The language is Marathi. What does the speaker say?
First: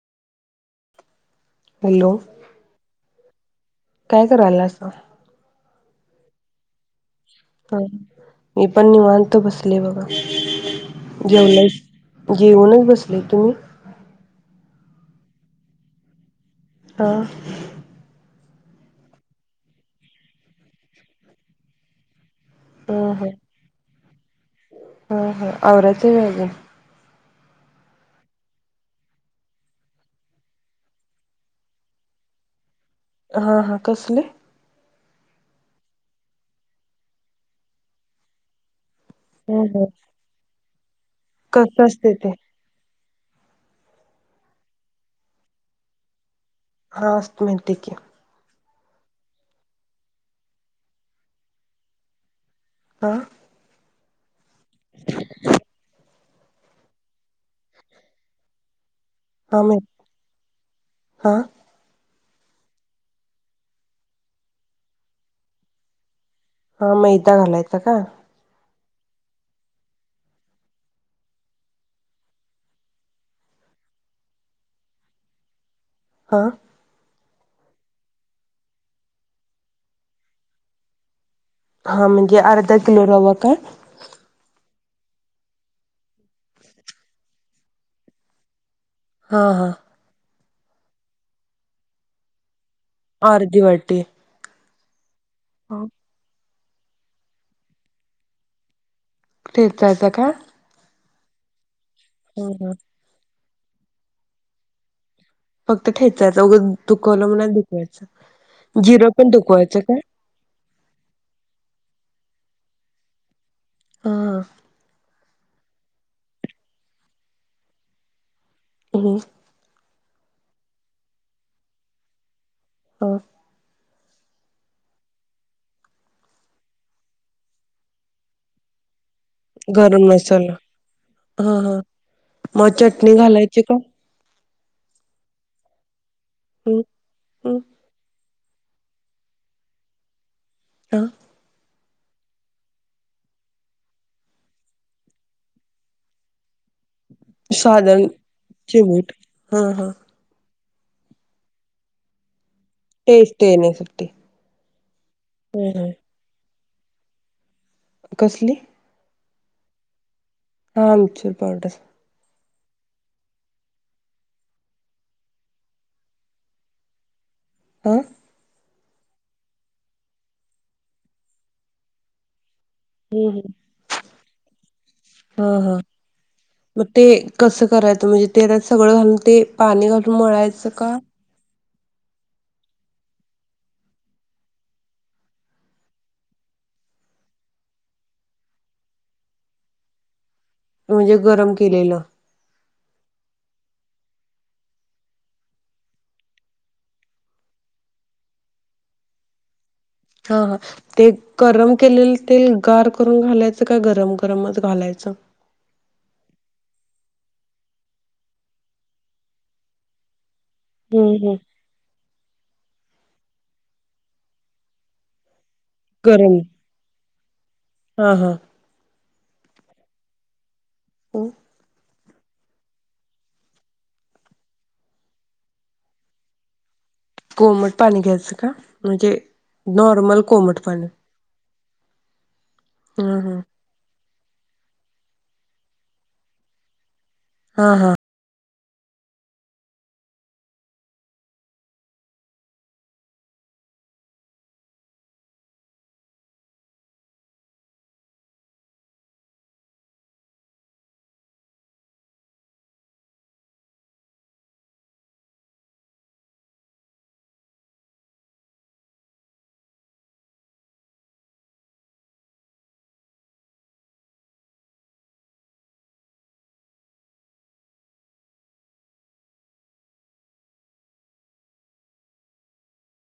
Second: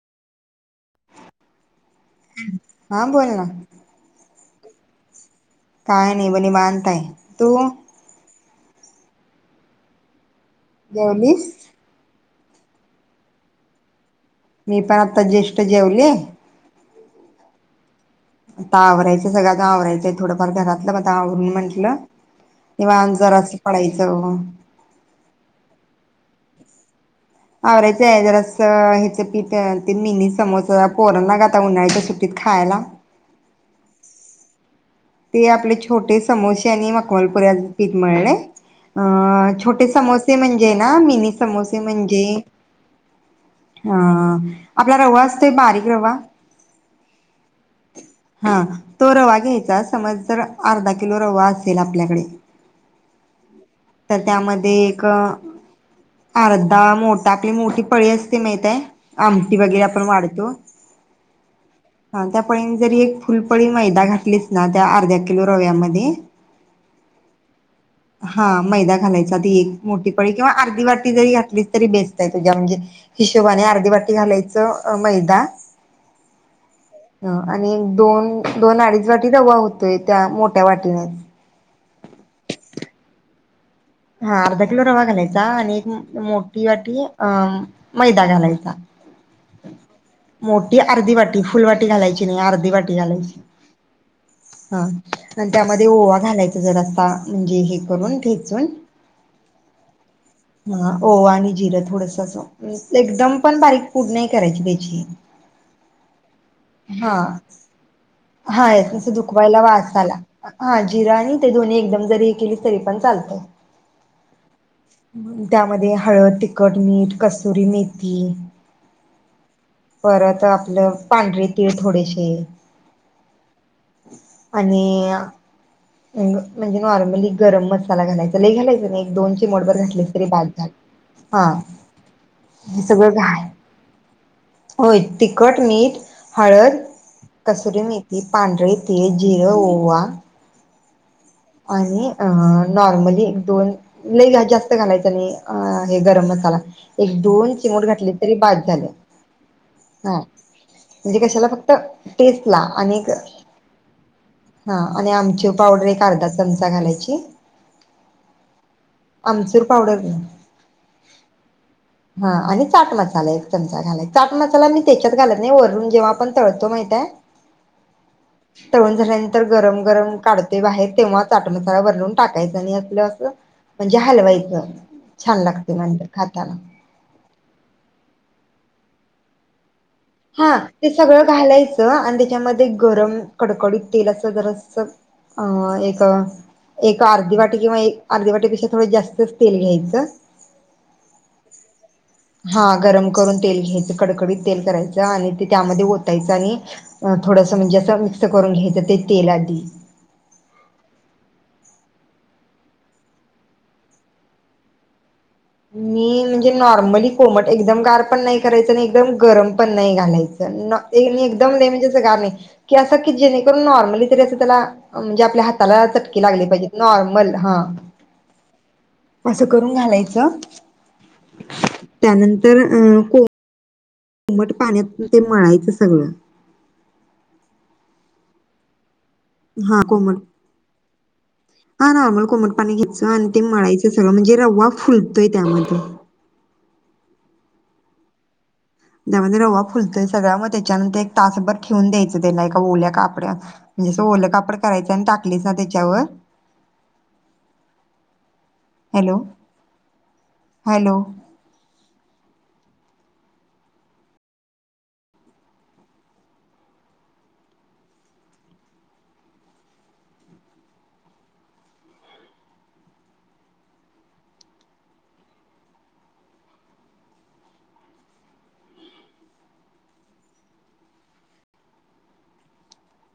हॅलो हा बोलना. हा काय करायला सा काय नाही ब निवांत हाय ह मी पण निवांत बसले बघा जेवलीस जेवुनच बसले तुम्ही मी पण आता ज्येष्ठ जेवले ह आता आवरायचं सगळं आवरायचंय थोडंफार घरातलं मता आवरून म्हंटलं हा निवांत हा जरास पडायच हा हा आवरायचं व्हय अजून आवरायचं आहे जरास हेच पीठ ते मिनी समोसा पोरण ला ग आता उन्हाळ्याच्या सुट्टीत खायला हा, हा कसले ते आपले छोटे समोसे आणि मखमलपुऱ्याच पीठ मळलय अ हा हा छोटे समोसे म्हणजे ना मिनी समोसे कसं असते म्हणजे ते हा आपला रवा असतोय बारीक रवा हा असतोय माहिती हाय की हा तो रवा घ्यायचा समज जर अर्धा किलो रवा असेल आपल्याकडे आ तर त्यामध्ये एक अर्धा मोठा आपली मोठी पळी असते माहिती य आमटी हा मा वगैरे आपण वाढतो हा हा त्या पळीने जरी एक फुलपळी मैदा घातलीस ना त्या अर्ध्या किलो रव्यामध्ये हा मैदा घालायचं का घालायच मोठी पळी किंवा अर्धी वाटी जरी घातली तरी बेस्ट आहे तुझ्या म्हणजे हिशोबाने अर्धी वाटी घालायचं मैदा हा हा आणि दोन दोन अडीच वाटी रवा होतोय त्या मोठ्या वाटीनच हां म्हणजे अर्धा किलो रवा काय हा अर्धा किलो रवा घालायचा आणि एक मोठी वाटी अ मैदा घालायचा हं, हं मोठी आर्धी वाटी फुल वाटी घालायची नाही आर्धी वा आर्धी वाटी हां आणि त्यामध्ये ओवा घालाय चा जरासा म्हणजे हे करून ठेचून ठेचायचा का हो आणि जीर थोडस असं हा एकदम पण बारीक पूड नाही करायची त्याची. फक्त ठेचायचा उगच दुखवलं हां, म्हणून दुखवायचं हांय जिरं सं पण दुखवायला दुखवायचं का वासाला. हां जिरं आणि ते दोन्ही एकदम जरी केली तरी पण चालतंयय. हां मंग त्यामध्ये हळद तिखट मीठ कसुरी मेथी. [unintelligible] परत आपलं पांढरे तीळ थोडेसे. हो आणिय, म म्हणजे नॉर्मली गरम मसाला घालायचा लई घालाय् [unintelligible] गरम मसाला. हा हं-हं म हे सगळं चटणी घाल घालायची का? होय, तिखट मीठ हळद, हम्म हम्म कसुरी मेत ती पांढळं तीळ, जिरं, ओवा. अं आणि अ नॉर्मली दोन, लय गा जास्त घालायचं नाही अं हे गरम मसाला. एक दोन चिमुट साधारण घातली तरी बास झालं. चिमूट हा हा हां म्हणजे कशाला फक्त तेस् टेस्ट येण्यासाठी. हां आणि आमची ह ह पावडर एक अर्धा म्चा घालायची. कसली? आमचूर पावडर ग. हां आमचूर पावडर. हां, आणि चाट मसाला एक चमचा घालाय. चाट मसाला मी त्याच्यात घालत नाही वरून जेव्हां आपण तळतो माहितेय अं तळून झाल्यानंतर गरम गरम काढते बाहेर तेंव्हा चाट मसाला वरून टाकाय् आणि आपलं हम्म असं हम्म म्हणजे हलवायचं, छान हा हा लागतं म न खाताना. तगळं घालून ते पाणी घाल हा ते सगळं घालायच्. तळं आणि त्यामध्ये गरम कडकडीत तेल असं जरासं अं एक, एक अर्धी वाटी किंवा एक अर्धी वाटीपेक्षा थोडं जास्तच तेल घ्यायचं. म्हणजे गरम केलेलं. हां गरम करून तेल घ्यायचं कडकडीत तेल करायचं, आणि ते त्यामध्ये ओतायचं आणि असं थोडंसं म्हणजे असं मिक्स करून घ्यायचं ते तेल आधी. हां-हां, ते गरम केलेलं तेल गार करून घालायचं काय गरम गरमच घालायचं? मी म्हणजे नॉर्मली कोमट एकदम गार पण नाही करायचं आणि एकदम गरम पण नाही घालायचं. ना, हम्म तेल हम्म एकदम लय म्हणजे असं गार नाही. के असं जेणेकरून नॉर्मली तरी असं त्याला, म्हणजे आपल्या हात त्याला चटके गरम लागले पाहिजेत नॉर्मल. हा हा हा असं करून घालायचं. [inaudible] आम् त्यानंतर अ को मट पाण्यातून मळायच सगळ कोमट पाणी घ्यायचं का म्हणजे? नॉर्मल कोमट पाणी हा नॉर्मल कोमट ह घ्यायचं आणि ह ते मळायच खर म्हणजे रवा फुलतोय त्यामध्ये हा, हा त्यामध्ये रवा फुलतोय सगळा मग त्याच्यानंतर एक तासभर ठेऊन द्यायचं. त्याला एका ओल्या कापड्यात असं ओलं कापड करायचं आणि टाकलं ना त्याच्यावर हॅलो, हॅलो